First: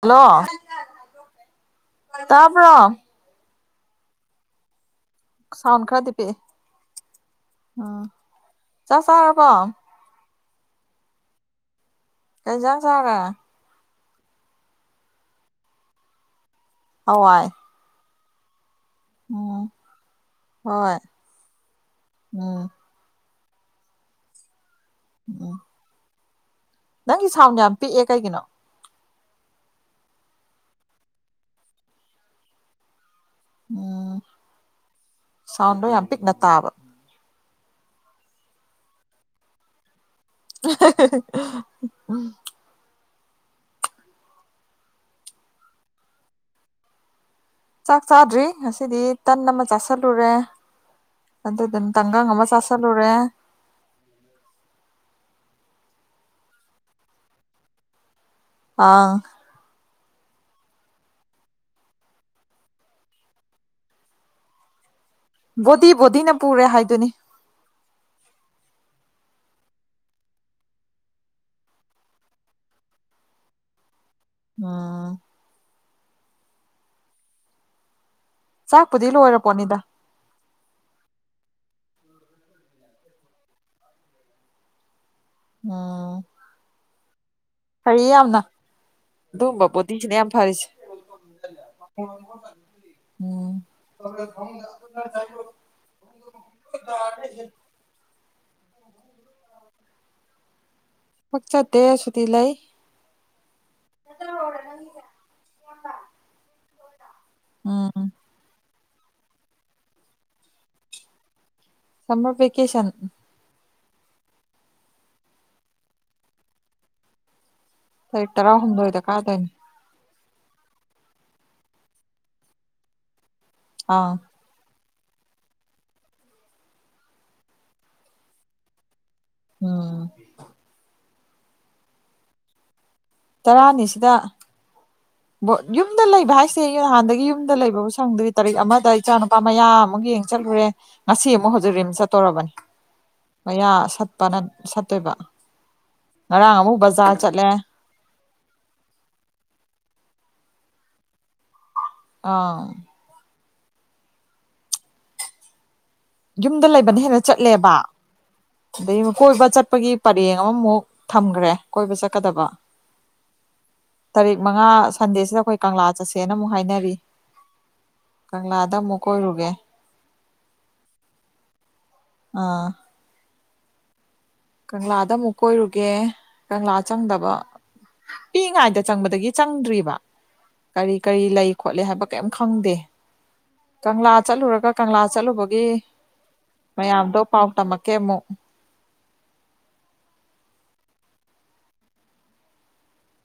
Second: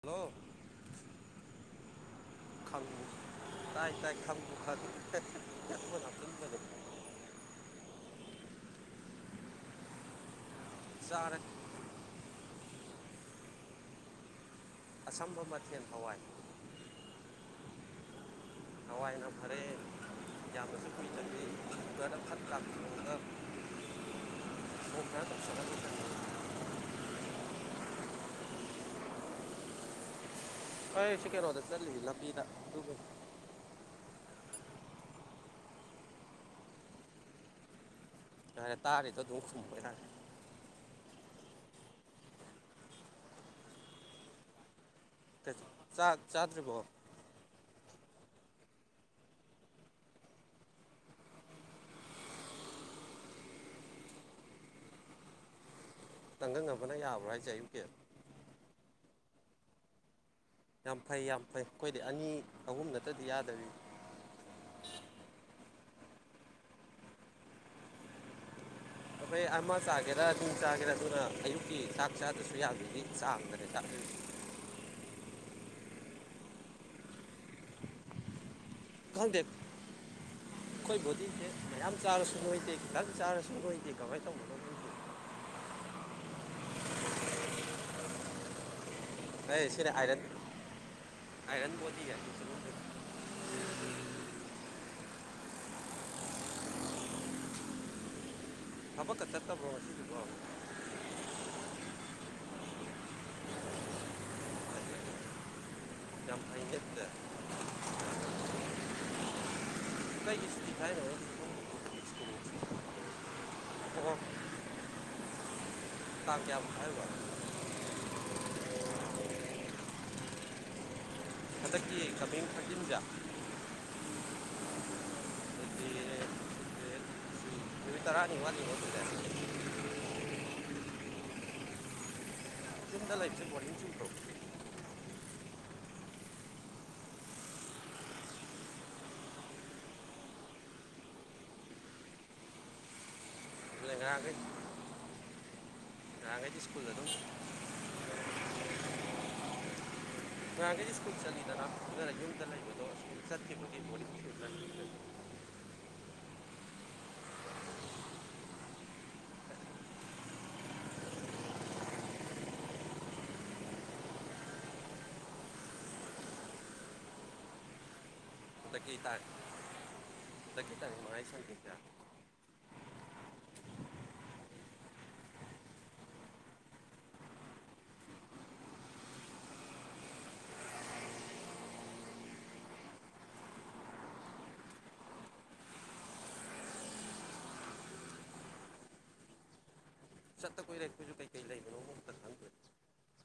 hello ꯇꯄꯣ ꯈꯪꯕꯨ ꯇꯥꯏ ꯇꯥꯏ ꯈꯥꯜꯄ ꯈꯥꯇꯗ ꯁꯥꯎꯟ ꯈꯔꯗꯤ ꯄꯤꯛꯏ ꯎꯝ ꯆꯥꯛ ꯆꯥꯔꯕꯣ ꯆꯔ ꯀꯖꯥꯡ ꯆꯒ ꯑꯁꯝꯕ ꯃꯊꯦꯜ ꯐꯋꯥꯏ ꯍꯋꯥꯏ ꯍꯋꯥꯏꯅ ꯐꯔꯦ ꯎꯝ ꯌꯥꯝꯅꯁꯨ ꯍꯣꯏ ꯀꯨꯏ ꯆꯠꯂꯤ ꯈꯔꯗ ꯎꯝ ꯐꯠꯣꯡꯗ ꯑꯝ ꯇꯧꯁꯜꯂꯒ ꯅꯪꯒꯤ ꯁꯥꯎꯟ ꯌꯥꯝ ꯄꯤꯛꯑꯦ ꯀꯩꯒꯤꯅꯣ ꯑꯩꯣꯏꯁꯤ ꯀꯦꯔꯣꯗ ꯆ ꯂꯝꯕꯤꯗ ꯑꯗꯨ ꯎꯝ ꯁꯥꯎꯟꯗꯣ ꯌꯥꯝ ꯄꯤꯛꯅ ꯇꯥꯕ ꯑꯔꯦ ꯇꯥꯔꯤꯗ ꯗꯨꯁ ꯃꯨꯀꯦ ꯇꯔꯦ ꯎ ꯆ ꯆꯥꯗ꯭ꯔꯤꯔꯤꯕꯣ ꯆꯥꯛ ꯆꯥꯗ꯭ꯔꯤ ꯉꯁꯤꯗꯤ ꯇꯟ ꯑꯃ ꯆꯥꯁꯤꯜꯂꯨꯔꯦ ꯑ ꯑꯗꯨ ꯇꯉꯥꯡ ꯉꯃ ꯆꯁ ꯂꯔꯦ ꯇꯪꯒꯪ ꯑꯃꯕꯅ ꯌꯥꯕ꯭ꯔꯥ ꯍꯥꯏꯁꯦ ꯑꯌꯨꯛꯀꯤꯦ ꯑꯥ ꯌꯥꯝ ꯐꯩ ꯌꯥꯝ ꯐꯩ ꯑꯩꯈꯣꯏꯗꯤ ꯑꯅꯤ ꯑꯍꯨꯝ ꯅꯠꯇ꯭ꯔꯗꯤ ꯌꯥꯗꯔꯤ ꯕꯣꯗꯤ ꯕꯣꯗꯤꯅ ꯄꯨꯔꯦ ꯍꯥꯏꯗꯨꯅꯤ ꯑꯩꯈꯣꯏ ꯑꯃ ꯆꯥꯒꯦꯔꯥ ꯅꯅꯨꯡ ꯆꯥꯒꯦꯔꯥ ꯑꯗꯨꯅ ꯑꯌꯨꯛꯀꯤ ꯆꯥꯛ ꯆꯥꯗꯁꯨ ꯌꯥꯗꯣꯏꯗꯤ ꯆꯥꯗ꯭ꯔꯅꯦ ꯆꯥꯛ ꯑꯥ ꯆꯥꯛꯄꯨꯗꯤ ꯀꯪ ꯗꯦꯕ ꯂꯣꯏꯔꯄꯣꯠꯅꯤꯗ ꯀꯣꯏꯣꯗꯤ ꯃ ꯌꯥꯝ ꯆꯥꯔꯁꯨꯨꯡꯉꯣꯏꯗꯦ ꯈꯤꯇꯪ ꯆꯥꯔꯁꯨꯨꯡꯉꯣꯏꯗꯦ ꯀꯃꯥꯏꯅ ꯇꯧꯕꯅꯣꯗꯦ ꯑꯥ ꯐꯩ ꯌꯥꯝꯅ ꯑꯗꯨꯒꯨꯝꯕ ꯑꯩ ꯁꯤꯅ ꯄꯣꯠꯇꯤꯁꯤꯅ ꯑꯥꯏꯔꯟ ꯌꯥꯝ ꯐꯔꯤꯁꯦ ꯑꯥꯏꯔꯟ ꯕꯣꯗꯤ ꯍꯥꯏꯁꯤꯁꯨ ꯊ [unintelligible] ꯑꯕ ꯀ ꯆꯠꯇꯕꯁꯤꯗꯤ ꯐꯛꯆꯠꯇ ꯁꯇꯤ ꯂꯩ ꯆꯝꯄ ꯆꯠꯇ ꯑꯝ ꯒꯤꯁꯨꯗꯤ ꯊꯥꯏꯔꯦ ꯅꯝꯕ ꯀꯦꯁꯟ ꯇꯥ ꯀꯦꯕ ꯍꯥꯏꯔꯕ ꯇꯥꯔꯤꯛ ꯇꯔꯥꯍꯨꯝꯗꯣꯏꯗ ꯀꯥꯗꯣꯏꯅꯤ ꯍꯟꯗꯛꯀꯤ ꯀꯄꯡ ꯊꯛꯖꯤꯝꯖꯌꯥ ꯑꯥ ꯑꯗꯨꯗꯤ ꯏ ꯇꯔꯅꯤ ꯋꯥ ꯎꯝ ꯆꯨꯝꯗ ꯂꯩꯁꯦ ꯍꯣꯅꯤꯁꯤꯀ ꯇꯔꯥꯅꯤꯁꯤꯗ ꯌꯨꯝꯗ ꯂꯩꯕ ꯍꯥꯏꯁꯦ ꯑꯩ ꯅꯍꯥꯟꯗꯒꯤ ꯌꯨꯝꯗ ꯂꯩꯕꯕꯨ ꯁꯪꯗꯨꯒꯤ ꯇꯥꯔꯤꯛ ꯑꯃꯗ ꯏꯆꯥ ꯅꯨꯄꯥ ꯃꯌꯥꯝ ꯑꯃꯨꯛ ꯌꯦꯡꯉ ꯆꯠꯂꯨꯔꯦ ꯉꯁꯤ ꯑꯃꯨꯛ ꯍꯧꯖꯤꯛꯔꯤꯝ ꯆꯠꯇꯣꯔꯔꯕꯅꯤ ꯃꯌꯥ ꯑꯗꯨꯅ ꯉꯔꯥꯡꯈꯩ ꯁꯠꯄꯅ ꯁꯠꯇꯣꯏꯕ ꯉꯔ ꯉꯔꯥꯡꯈꯩꯗꯤ ꯑꯃꯨꯛ ꯁ꯭ꯀꯨꯜ ꯑꯗꯨꯝ ꯕꯖꯥ ꯆꯠꯂꯦ ꯉ ꯀꯁꯨ ꯁꯀꯨꯜ ꯆꯠꯗꯔ ꯌꯗ ꯑꯥ ꯂꯩꯕꯗꯣ ꯁꯨ ꯆꯦ ꯌꯨꯝꯗ ꯂꯩꯕꯅ ꯍꯦꯟꯅ ꯆꯠꯂꯦꯕ ꯑꯗꯩ ꯀꯣꯏꯕ ꯆꯠꯄꯒꯤ ꯄꯔꯦꯡ ꯑꯃꯃꯨꯛ ꯊꯝꯈ꯭ꯔꯦ ꯀꯣꯏꯕ ꯆꯠꯀꯗꯕ [inaudible] ꯇꯥꯔꯤꯛ ꯃꯉꯥ ꯁꯟꯗꯦꯁꯤꯗ ꯑꯩꯈꯣꯏ ꯀꯪꯂꯥ ꯆꯠꯁꯦꯅ ꯑꯃꯨꯛ ꯍꯥꯏꯅꯔꯤ ꯀꯪꯂꯥꯗ ꯗ ꯀ ꯑꯃꯨꯛ ꯀꯣꯏꯔꯨꯒꯦ ꯇꯗ ꯀ ꯇꯔ ꯃꯉꯥꯏ ꯆ ꯑꯥ ꯀꯪꯂꯥꯗ ꯑꯃꯨꯛ ꯀꯣꯏꯔꯨꯒꯦ ꯀꯪꯂꯥ ꯆꯪꯗꯕ ꯄꯤꯛꯏꯉꯥꯏꯗ ꯆꯪꯕꯗꯒꯤ ꯆꯪꯗ꯭ꯔꯤꯕ ꯀꯔꯤ ꯀꯔꯤ ꯂꯩ ꯈꯣꯠꯂꯤ ꯍꯥꯏꯕ ꯀꯔꯤꯝ ꯈꯪꯗꯦ ꯀꯪꯂꯥ ꯆꯠꯂꯨꯔꯒ ꯀꯪꯂꯥ ꯆꯠꯂꯨꯕꯒꯤ ꯃꯌꯥꯝꯗꯣ ꯄꯥꯎ ꯇꯃ ꯀꯦꯃꯣ ꯆꯠꯇ ꯀꯨꯏ ꯂꯩꯈꯣꯏꯁꯨ ꯀꯩꯀꯩ ꯂꯩꯕꯅꯣ ꯑꯨ ꯈꯪꯗꯣꯏꯦ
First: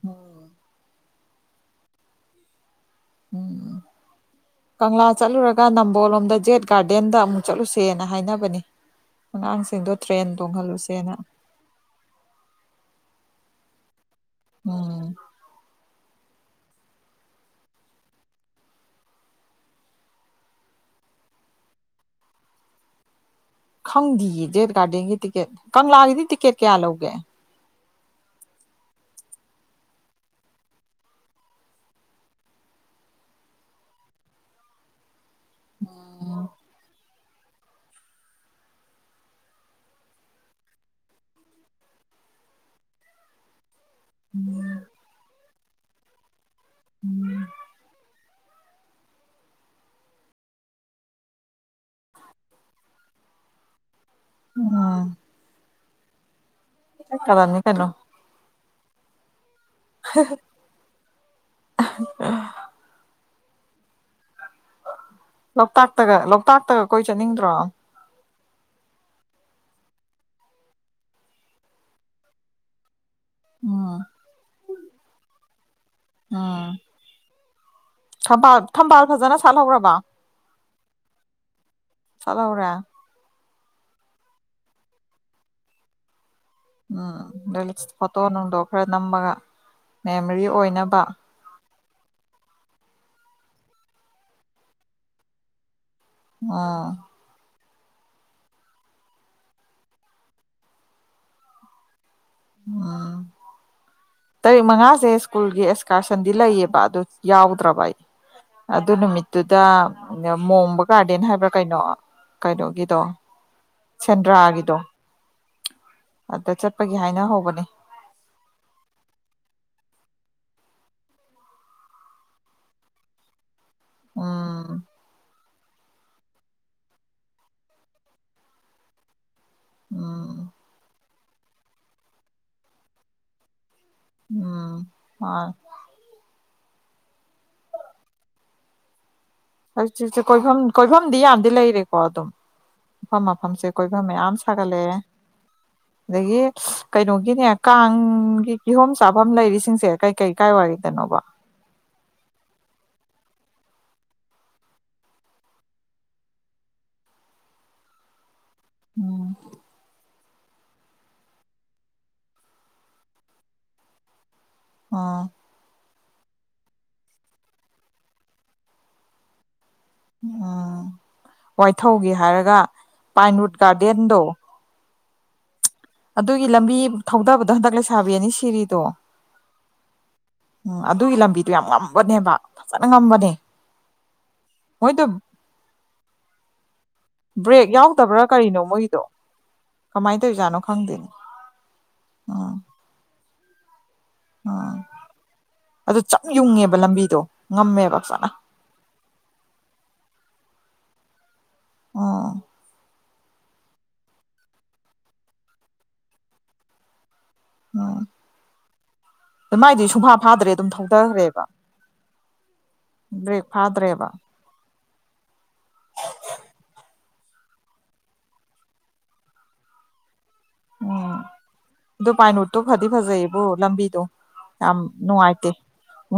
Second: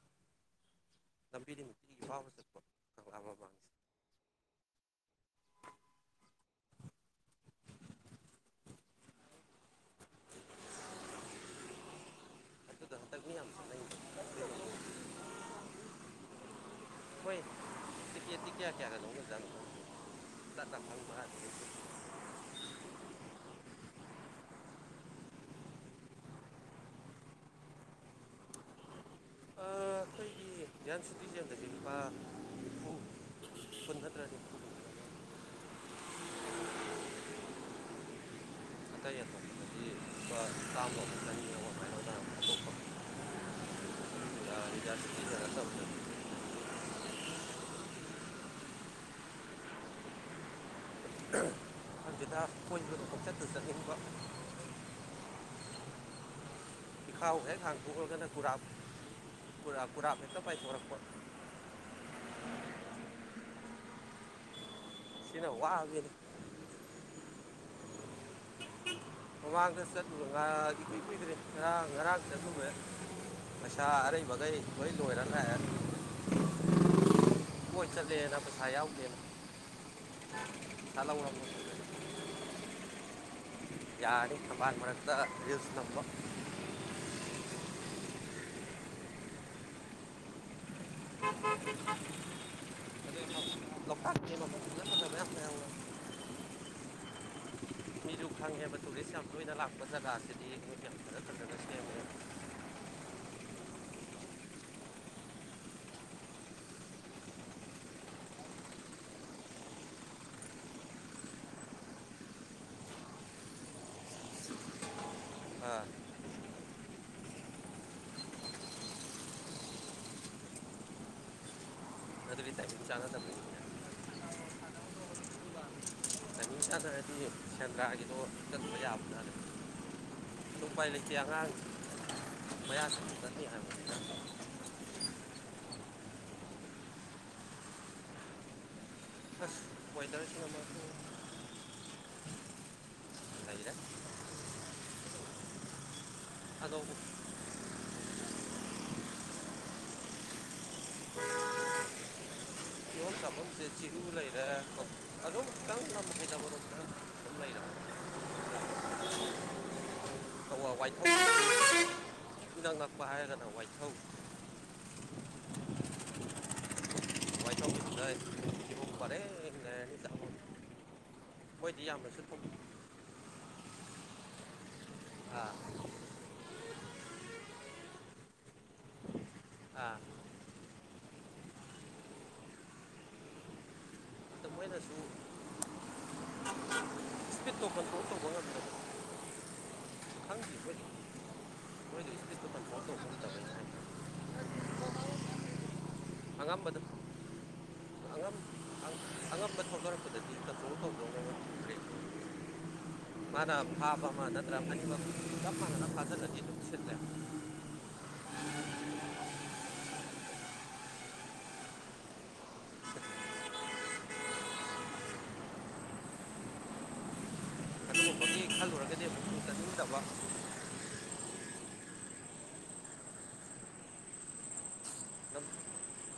ꯎꯝ ꯝꯝꯕꯤꯔꯤꯝ ꯏ ꯋꯥꯕ ꯆꯔꯄ ꯎꯝ ꯀꯪꯂꯥ ꯆꯠꯂꯨꯔꯒ ꯅꯝꯕꯣꯜꯂꯣꯝꯗ ꯖꯦꯠ ꯒꯥꯔꯗꯦꯟꯗ ꯑꯃꯨꯛ ꯆꯠꯂꯨꯁꯦꯅ ꯍꯥꯏꯅꯕꯅꯤ ꯑꯉꯥꯡꯁꯤꯡꯗꯣ ꯇ꯭ꯔꯦꯟ ꯇꯣꯡꯍꯜꯂꯨꯁꯦꯅ ꯎꯝ ꯈꯦꯇ ꯀꯌꯥ ꯀꯌꯥ ꯂꯉ ꯇꯥꯛ ꯇ ꯐꯕ ꯈꯪꯗꯌꯦ ꯖꯦꯠ ꯒꯥꯔꯗꯦꯟꯒꯤ ꯇꯤꯀꯦꯠ ꯀꯪꯂꯥꯒꯤꯗꯤ ꯇꯤꯛꯀꯦꯠ ꯀꯌꯥ ꯂꯧꯒꯦ [unintelligible] ꯟ ꯁꯨꯇꯤꯁꯦꯟꯗꯁ ꯂꯨꯄꯥ ꯅꯤꯐꯨ ꯄꯨꯟꯊ ꯇꯔ ꯎꯝ ꯑꯇꯩ ꯑꯇꯣꯞꯄꯗꯒꯤ ꯂꯨꯄꯥ ꯆꯥꯝꯗ ꯑꯃ ꯑꯅꯤ ꯑꯃꯃꯥꯏꯅ ꯇꯔ ꯑꯇꯣꯞꯄ ꯌꯥꯔ ꯆꯗ ꯎꯝ ꯑꯗꯨꯗ ꯀꯣꯏꯕ ꯑꯃꯈꯛ ꯆꯠꯇ ꯆꯠꯅꯤꯡꯕ ꯎꯝ ꯏꯈꯥꯎ ꯍꯦꯛ ꯆꯠꯀꯗꯕꯅꯤ ꯀꯩꯅꯣ ꯍꯥꯡꯄꯣꯛ ꯀꯅꯦ ꯈꯔ ꯄꯨ ꯄꯨꯔꯥꯦꯂ ꯄꯥꯏꯁ ꯐꯔꯛꯄ ꯁꯤꯅ ꯋꯥꯒꯤꯅꯤ ꯂꯣꯛꯇꯥꯛꯇꯒ ꯂꯣꯛꯇꯥꯛꯇꯒ ꯀꯣꯏ ꯆꯠꯅꯤꯡꯗ꯭ꯔꯣ ꯃꯃꯥꯡꯗ ꯆꯠꯂꯨꯕ ꯉꯗꯤ ꯀꯨꯏ ꯀꯨꯏꯗ꯭ꯔꯦ ꯉꯔꯥꯡ ꯉꯔꯥꯡ ꯆꯠꯂꯨꯃꯦ ꯑꯁꯥ ꯎꯝ ꯑꯔ ꯕ ꯂꯔꯅ ꯍꯥꯏꯔ ꯎꯝ ꯊꯝꯕꯥꯜ ꯊꯝꯕꯥꯜ ꯐꯖꯅ ꯁ ꯍꯧ꯭ꯔ ꯄꯩꯁꯥ ꯂꯧꯔꯝꯕ ꯆꯂꯥꯎꯔꯦ ꯌꯥꯔꯦ ꯀꯕꯥꯜ ꯃꯛꯇ ꯔꯔꯤꯜꯁ ꯇꯝꯕ ꯎꯝ ꯐꯣꯇꯣ ꯅꯨꯡꯗꯣ ꯈꯔ ꯅꯝꯃꯒ ꯃꯦꯃꯣꯔꯤ ꯑꯣꯏꯅꯕ ꯑꯗꯩ ꯂꯣꯛꯇꯥꯛ ꯌꯦꯡꯕ ꯐꯖ ꯐꯖꯕ ꯃꯌꯥꯝ ꯂꯩꯍꯧꯋꯦ ꯑꯥ ꯐꯪꯉꯦꯕ ꯇꯨꯔꯤꯁ ꯌꯥꯝ ꯀꯨꯏꯅ ꯂꯥꯛꯄ ꯖꯒꯥꯁꯤꯗꯤ ꯌꯥꯝ ꯐꯖ ꯐꯖꯅ ꯁꯦꯝꯃꯦꯕ ꯎꯝ ꯇꯥꯔꯤꯛ ꯃꯉꯥꯁꯦ ꯁ꯭ꯀꯨꯜꯒꯤ ꯑꯦꯛꯁꯀꯔꯁꯟꯗꯤ ꯂꯩꯌꯦꯕ ꯑꯗꯨ ꯌꯥꯎꯗ꯭ꯔꯕ ꯑꯩ ꯑꯗꯨ ꯅꯨꯃꯤꯠꯇꯨꯗ ꯃꯣꯝꯕ ꯒꯥꯔꯗꯦꯟ ꯍꯥꯏꯕ꯭ꯔꯥ ꯀꯩꯅꯣ ꯀꯩꯅꯣꯒꯤꯗꯣ ꯁꯦꯟꯗ꯭ꯔꯥꯒꯤꯗꯣ ꯑꯥ ꯑ ꯗ ꯆꯠꯄꯒꯤ ꯍꯥꯏꯅꯍꯧꯕꯅꯦ ꯑꯗꯨꯗꯨ ꯇꯥꯏ ꯆ ꯊꯝ ꯎꯝ ꯏꯁꯥꯗ ꯍꯥꯏꯗꯤ ꯁꯦꯟꯗ꯭ꯔꯥꯒꯤꯗꯣ ꯆꯟꯕ ꯌꯥꯕꯖꯦ ꯎꯝ ꯎꯄꯥꯏ ꯂꯩ ꯁꯤ ꯑꯥꯡ ꯃꯌꯥ ꯁꯅꯤ ꯍꯥꯏꯕ ꯎꯝ ꯍ ꯑꯁ ꯍꯧ ꯆꯠ ꯋꯦꯗꯔꯁꯤꯅ ꯀꯣꯏꯐꯝ ꯃꯁꯨ ꯀꯣꯏꯐꯝꯗꯤ ꯌꯥꯝꯗꯤ ꯂꯩꯔꯦ ꯀꯣ ꯑꯗꯨꯝ ꯃꯐꯝ ꯃꯐꯝꯁꯦ ꯂꯩꯔꯦ ꯀꯣꯏꯕ ꯃꯌꯥꯝ ꯁꯥꯒꯠꯂꯛꯑꯦ ꯑꯗꯒꯤ ꯑꯗꯣ ꯀꯩꯅꯣꯒꯤꯅꯦ ꯀꯥꯡꯒꯤ ꯀꯤꯍꯣꯝ ꯆꯥꯐꯝ ꯂꯩꯔꯤꯁꯤꯡꯁꯦ ꯀꯩ ꯀꯩ ꯀꯥꯏ ꯋꯥꯔꯤꯗꯅꯣꯕ [unintelligible] ꯇꯐꯝ ꯇꯝꯐꯝꯁꯦ ꯆꯤꯔꯨ ꯂꯩꯔꯦ ꯑꯣ ꯈꯤꯇꯪ ꯇꯃꯨꯛ ꯀꯩ ꯇꯕ ꯎꯝ ꯋꯥ ꯈꯨ ꯅ ꯂꯥꯛꯄ ꯍꯥꯏꯒ ꯋꯥꯏꯠꯊꯧꯧ ꯑꯥ [inaudible] ꯆꯥꯐꯝ ꯎꯝ ꯃꯣꯏꯗꯤ ꯋꯥꯏꯊꯧꯒꯤ ꯌꯥꯝꯅꯁꯨ ꯊꯨꯝ ꯍꯥꯏꯔꯒ ꯄꯥꯏꯟꯔꯨꯠ ꯒꯥꯔꯗꯦꯟꯗꯣ ꯑ ꯑꯗꯨꯒꯤ ꯂꯝꯕꯤ ꯊꯧꯗꯕꯗꯣ ꯍꯟꯗꯛ ꯂꯩꯁꯥꯕꯤ ꯑꯅꯤ ꯁꯤꯔꯤꯗꯣ ꯑꯥ ꯎꯝ ꯑꯗꯨꯒꯤ ꯂꯝꯕꯤꯗꯣ ꯌꯥꯝ ꯉꯝꯕꯅꯦꯕ ꯐꯖꯅ ꯉꯝꯕꯅꯦ ꯑꯗ ꯍꯣꯏ ꯃꯣꯏꯅꯁꯨ ꯇꯣ ꯏꯁꯄꯤꯠꯇꯣ ꯕ꯭ꯔꯦꯛ ꯀꯟꯇ꯭ꯔꯣꯜ ꯌꯥꯎꯗꯕ꯭ꯔꯥ ꯇꯧꯕ ꯀꯔꯤꯅꯣ ꯉꯝꯗꯕ ꯃꯣꯏꯗꯣ ꯀꯃꯥꯏꯅ ꯈꯪꯗꯦ ꯇꯧꯔꯤꯖꯥꯠꯅꯣ ꯃꯣꯏꯗꯤ ꯈꯪꯗꯦꯅꯦ ꯃꯣꯏꯗꯤ ꯏꯁꯄꯤꯠꯇꯣ ꯎꯥ ꯀꯟꯇ꯭ꯔꯣꯜ ꯇꯧꯕ ꯉꯝꯗꯕꯩꯅꯤ ꯍꯥꯏ ꯑꯣ ꯑꯉꯝꯕꯗ ꯐꯖꯅ ꯑꯉꯝꯕ ꯊꯣꯛꯗꯔꯛꯄꯗꯗꯤ ꯁꯜꯄ ꯀꯔꯦ ꯑꯥ ꯃꯥꯅ ꯃꯥꯥꯕ ꯃꯥ ꯅꯠꯇ꯭ꯔ ꯃꯅꯤꯕ ꯇꯃ ꯉꯅ ꯐꯖꯖꯤꯁꯤꯗ꯭ꯔꯦ ꯎꯝ ꯑꯗꯨ ꯃꯥꯏꯗꯤ ꯁꯨꯡꯐꯥ ꯐꯥꯗ꯭ꯔꯦ ꯑꯗꯨꯝ ꯊꯧꯊꯈ꯭ꯔꯦꯕ ꯕ꯭ꯔꯦꯛ ꯐꯥꯗ꯭ꯔꯦꯕ ꯑꯗꯨꯒꯨꯝꯕꯒꯤ ꯈꯜꯂꯨꯔꯒꯗꯤ ꯑꯃꯨꯛ ꯆꯠꯅꯤꯡꯗꯕ ꯑꯣ ꯑꯗꯨꯣ ꯄꯥꯏꯟ ꯔꯣꯠꯇꯣ ꯐꯗꯤ ꯐꯖꯩꯌꯦꯕꯣ ꯂꯝꯕꯤꯗꯣ ꯌꯥꯝ ꯂꯝ ꯅꯨꯡꯉꯥꯏꯇꯦ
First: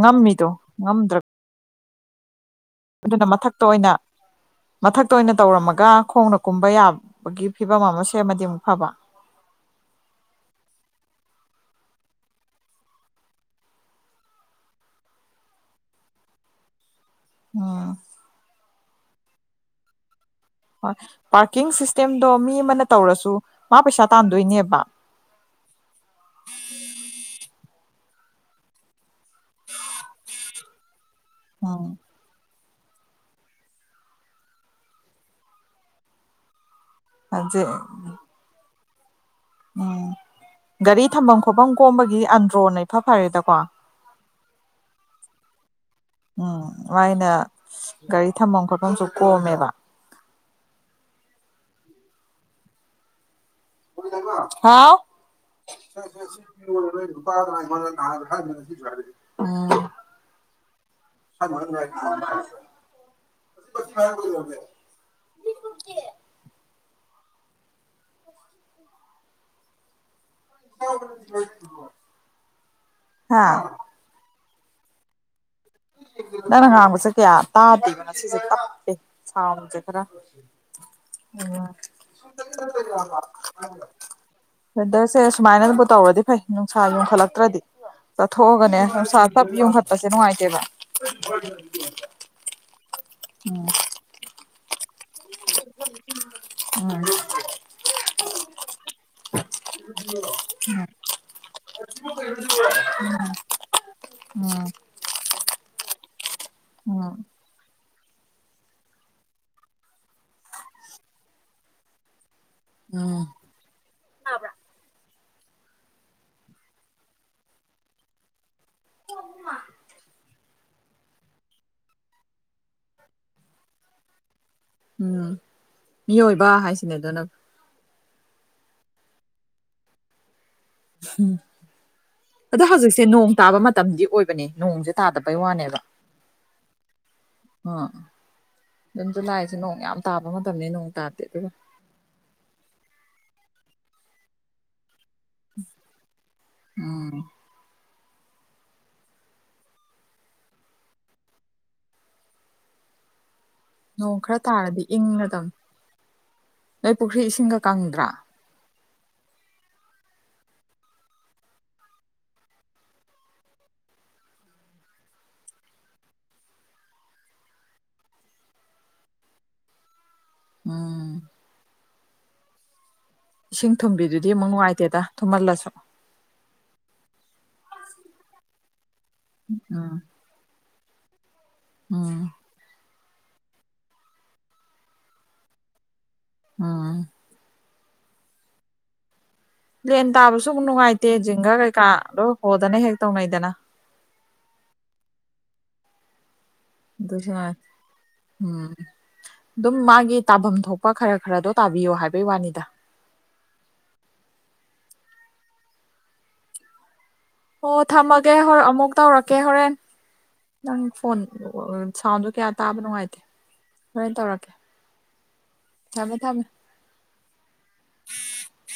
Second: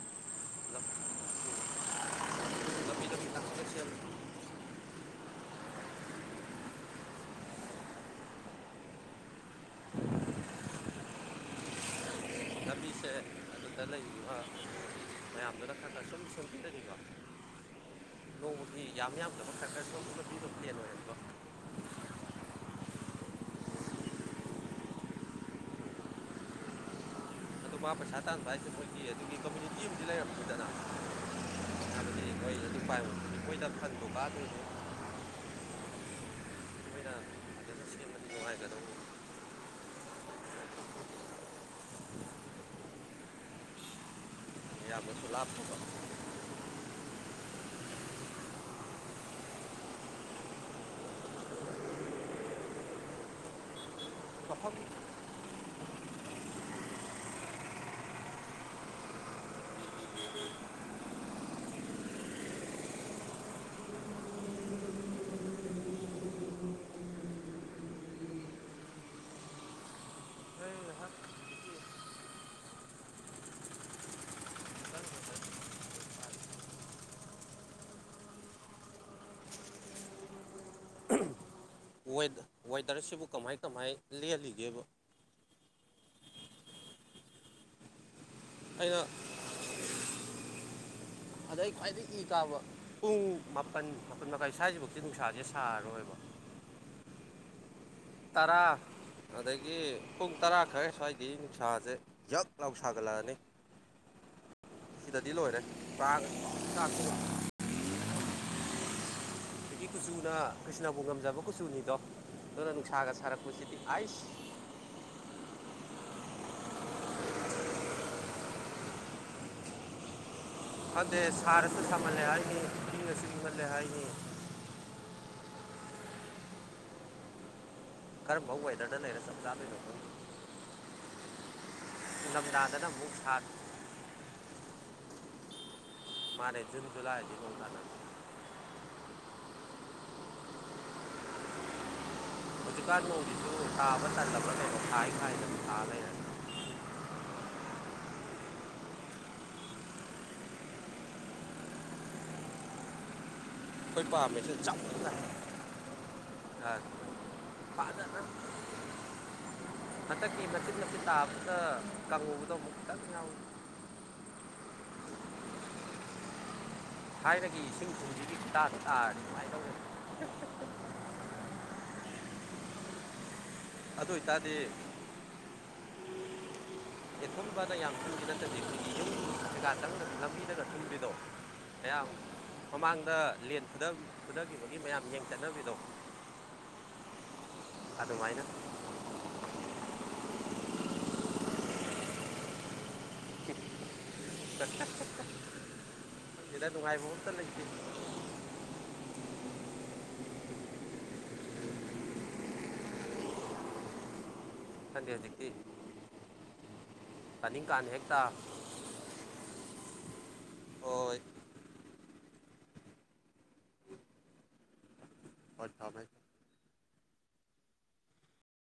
ꯉꯝꯃꯤ ꯇꯣ ꯂꯝ ꯉꯝꯗ꯭ꯔ ꯂꯝꯕꯤ ꯑꯗꯨꯅ ꯂꯝꯕꯤ ꯃꯊꯛꯇ ꯇꯥꯛꯁꯤꯗ ꯑꯣꯏꯅ ꯁꯦꯝꯃꯤ ꯃꯊꯛꯇ ꯑꯣꯏꯅ ꯇꯧꯔꯝꯃꯒ ꯈꯣꯡꯅ ꯀꯨꯝꯕ ꯌꯥꯕꯒꯤ ꯐꯤꯕꯝ ꯑꯃ ꯁꯦꯝꯃ ꯑꯃꯨꯛ ꯐꯕ [inaudible] ꯂꯝꯕꯤꯁꯦ ꯑꯗꯨꯗ ꯂꯩꯔꯤꯕ ꯃꯌꯥꯝꯗꯨꯅ ꯈꯔꯅ ꯁꯨꯝ ꯁꯦꯝꯕꯤꯗꯅꯤꯀꯣ ꯑ ꯌꯥ ꯌꯥꯝꯃꯤꯌꯥ ꯁꯔꯀꯔ ꯁ ꯇꯦꯝꯗꯣ ꯃꯤ ꯑꯃꯅ ꯇꯧꯔꯁꯨ ꯃꯥ ꯄꯩꯁꯥ ꯇꯥꯟꯗꯣꯏꯅꯦꯕ ꯎꯝ ꯑꯗꯨ ꯃꯥ ꯄꯩꯁꯥ ꯇꯥꯟꯕ ꯍꯥꯏꯁꯦ ꯃꯣꯏꯒꯤ ꯑꯗꯨꯒꯤ ꯀꯝꯃꯨꯅꯤꯇꯤ ꯑꯃꯗꯤ ꯂꯩꯔꯝꯅꯤꯗꯅ ꯑ ꯍꯣꯏ ꯑꯗꯨ ꯄꯥꯏꯕ ꯑꯩꯈꯣꯏꯗ ꯈꯟꯗ ꯀꯥꯟꯗꯣꯏꯅꯦ ꯆꯦ ꯗ ꯎꯝ ꯒꯥꯔꯤ ꯊꯝꯐꯝ ꯈꯣꯠꯐꯝ ꯀꯣꯝꯕꯒꯤ ꯑꯟꯗ꯭ꯔꯣꯅꯐ ꯐꯔꯦꯗꯀꯣ ꯌꯥꯝꯌꯥꯝꯕꯁꯨ ꯂꯥꯞ ꯇꯀ ꯎꯝ ꯋꯥꯥꯏꯅ ꯒꯥꯔꯤ ꯊꯝꯐꯝ ꯈꯣꯠꯐꯝꯁꯨ ꯀꯣꯝꯃꯦꯕ ꯃꯐꯝ ꯍꯥꯥꯎ ꯁꯤ ꯅꯨ ꯁ ꯃ [inaudible] ꯍꯣꯏ ꯍꯣꯏ ꯍꯣꯏ ꯍꯥꯥ ꯅꯪ ꯉꯥꯡꯕꯁꯦ ꯀꯌꯥ ꯇꯥꯗꯦꯕꯅꯣ ꯁꯤꯁꯦ ꯇꯞꯄꯦ ꯁꯥꯎꯟꯁꯦ ꯈꯔ ꯎꯝ ꯋꯦꯗꯔꯁꯤꯕꯨ ꯀꯃꯥꯏ ꯀꯃꯥꯏ ꯂꯦꯜꯂꯤꯒꯦꯕ ꯋꯦꯗꯔꯁꯦ ꯁꯨꯃꯥꯏꯅꯕꯨ ꯇꯧꯔꯗꯤ ꯐꯩ ꯅꯨꯡꯁꯥ ꯌꯣꯟꯈꯠꯂꯛꯇ꯭ꯔꯗꯤ ꯆꯠꯊꯣꯛꯑꯒꯅꯦ ꯑꯩꯅ ꯅꯨꯡꯁꯥ ꯄꯨꯞ ꯌ ꯄꯥꯁꯦ ꯅꯨꯡꯉꯥꯏꯇꯦꯕ ꯑꯗꯩ ꯈ꯭ꯋꯥꯏꯗꯒꯤ ꯏ ꯀꯥꯕ ꯄꯨꯡ ꯃꯥꯄꯜ ꯃꯥꯄꯜ ꯃꯈꯥꯏ ꯁ꯭ꯋꯥꯏꯁꯤꯐꯧꯗꯤ ꯅꯨꯡꯁꯥꯁꯦ ꯁꯥꯔꯔꯣꯏꯕ ꯇꯔꯥ ꯑꯗꯒꯤ ꯄꯨꯡ ꯇꯔꯥ ꯈꯔ ꯁ꯭ꯋꯥꯏꯒꯤ ꯅꯨꯡꯁꯥꯁꯦ ꯌꯥꯛ ꯁꯥꯒꯠꯂꯛꯑꯅꯤ ꯎꯝ ꯁꯤꯗꯗꯤ ꯂꯣꯏꯔꯦꯥꯒ ꯎꯝ ꯑꯩ ꯀꯨꯆꯨꯅ ꯀ꯭ꯔꯤꯁꯅꯕꯨ ꯉꯝꯖꯕ ꯀꯨꯆꯨꯅꯤꯗꯣ ꯑꯗꯨꯅ ꯅꯨꯡꯁꯥꯒ ꯎꯝ ꯁꯥꯔꯛꯄꯁꯤꯗꯤ ꯑꯁ ꯑꯗꯨꯗ ꯁꯔꯁꯁ ꯃꯂꯦ ꯍꯥꯏꯏꯌꯦ ꯀꯁꯤꯒꯤ ꯃꯂꯦ ꯍꯥꯏꯏꯅꯤ ꯎꯝ ꯃꯤꯑꯣꯏꯕ ꯍꯥꯏꯁꯤꯅꯦ ꯑꯗꯨꯅ ꯈꯔ ꯧꯎ ꯍꯥꯏꯗꯗꯅꯦꯔꯦ ꯁꯝ ꯆ ꯂ [unintelligible] ꯎꯝ ꯑꯗ ꯍꯧꯖꯤꯛꯁꯦ ꯑꯃꯨꯛ ꯅꯣꯡ ꯁꯥ ꯇꯥꯕ ꯃꯇꯝꯗꯤ ꯑꯣꯏꯕꯅꯦ ꯅꯣꯡꯁꯦ ꯇꯥꯗꯕꯩ ꯋꯥꯅꯦꯕ ꯃꯥꯅꯦ ꯖꯨꯅ ꯖꯨꯜꯂꯥ ꯅꯣꯡ ꯇꯥꯅꯕꯅꯦ ꯑꯗꯨ ꯂꯥꯛꯁꯦ ꯅꯣꯡ ꯌꯥꯝ ꯇꯥꯕ ꯃꯇꯝꯅꯤ ꯅꯣꯡ ꯇꯥꯗꯦ ꯑꯗꯨꯒ ꯍꯧꯖꯤꯛꯀꯥꯟ ꯅꯣꯡꯒꯤꯁꯨ ꯊꯥꯕ ꯆꯜꯂꯕ꯭ꯔꯥ ꯀꯩꯅꯣ ꯊꯥꯏ ꯎꯝ ꯑꯩꯈꯣꯏ ꯅꯣꯡ ꯈꯔ ꯄꯥꯝꯃꯤꯁꯨ ꯇꯥꯔꯗꯤ ꯆꯥꯎꯅ ꯏꯪꯔꯗꯝꯕꯅꯤ ꯑ, ꯅꯣꯏ ꯄꯨꯈ꯭ꯔꯤ ꯏꯁꯤꯡꯒ ꯀꯪꯗ꯭ꯔꯥ ꯐꯖꯅ [inaudible] ꯍꯟꯗꯛꯀꯤ ꯃꯆꯤꯟꯠ ꯃꯆꯤꯠ ꯇꯥꯕꯗ ꯀꯥꯡꯪꯉꯨꯕꯗꯣ ꯑꯃꯨꯛ ꯈꯤꯇꯪ ꯌꯥꯎꯏꯤ ꯊꯥꯏꯅꯗꯒꯤ ꯏꯁꯤꯡ ꯊꯨꯝꯁꯤꯒꯤ ꯈꯨꯇꯥꯗ ꯇꯥꯔꯅꯤ ꯀꯨꯃꯥꯏꯅ ꯇꯧꯒꯦ ꯎꯝ ꯏꯁꯤꯡ ꯑꯗꯨ ꯊꯨꯝꯕꯤꯗꯨꯗꯤ ꯑꯃꯨꯛ ꯑꯣꯏꯇꯥꯔꯗꯤ ꯅꯨꯡꯉꯥꯏꯇꯦꯗ ꯊꯨꯝꯍꯜꯂꯁꯨ ꯑꯦ ꯊꯨꯝꯕꯗ ꯌꯥꯝ ꯊꯨꯝꯕꯤ ꯅꯠꯇꯗꯤ ꯑꯩꯈꯣꯏꯒꯤ ꯌꯨꯝꯗꯨ ꯀꯩꯀꯥ ꯎꯝ ꯆꯪꯗ ꯂꯝꯝꯕꯤꯗꯒ ꯊꯨꯝꯕꯤꯗꯣ ꯃꯌꯥꯝ ꯎꯝ ꯃꯃꯥꯡꯗ ꯂꯦꯟ ꯐꯗꯈꯤꯕꯒꯤ ꯃꯌꯥꯝ ꯌꯦꯡ ꯆꯠꯅꯕꯤꯗꯣ ꯑꯥ ꯑꯗꯨꯃꯥꯏꯅ ꯂꯦꯟ ꯇꯥꯕꯁꯨ ꯑꯃꯨꯛ ꯅꯨꯡꯉꯥꯏꯇꯦ ꯖꯒꯥ ꯀꯩꯀꯥꯗꯣ ꯍꯣꯗꯅ ꯍꯦꯛꯇ ꯆ [unintelligible] ꯠꯇ ꯆ ꯁꯤꯗ ꯇꯚꯥꯏ ꯃꯍ ꯑꯗꯨꯁꯨ ꯂꯩꯁꯤ ꯎꯝ ꯑꯗꯨꯝ ꯃꯥꯒꯤ ꯇꯥꯐꯝ ꯊꯣꯛꯄ ꯈꯔ ꯈꯔꯗꯣ ꯇꯥꯕꯤꯌꯣ ꯍꯥꯏꯕꯒꯤ ꯋꯥꯅꯤꯗ [inaudible] ꯊꯟꯗꯤꯌꯥꯖꯤꯀꯤ ꯑꯣ ꯊꯝꯃꯒꯦ ꯍ ꯑꯃꯨꯛ ꯇꯧꯔꯛꯀꯦ ꯍꯣꯔꯦꯟ ꯅꯪ ꯍꯣꯏ ꯐꯣꯟ ꯁꯥꯎꯟꯁꯨꯣ ꯀꯌꯥ ꯇꯥꯕ ꯅꯨꯡꯉꯥꯏꯇꯦ ꯍꯣꯔꯥꯏꯅ ꯇꯧꯔꯛꯀꯦ ꯊꯝꯃꯦ ꯊꯝꯃꯦ ꯎꯝ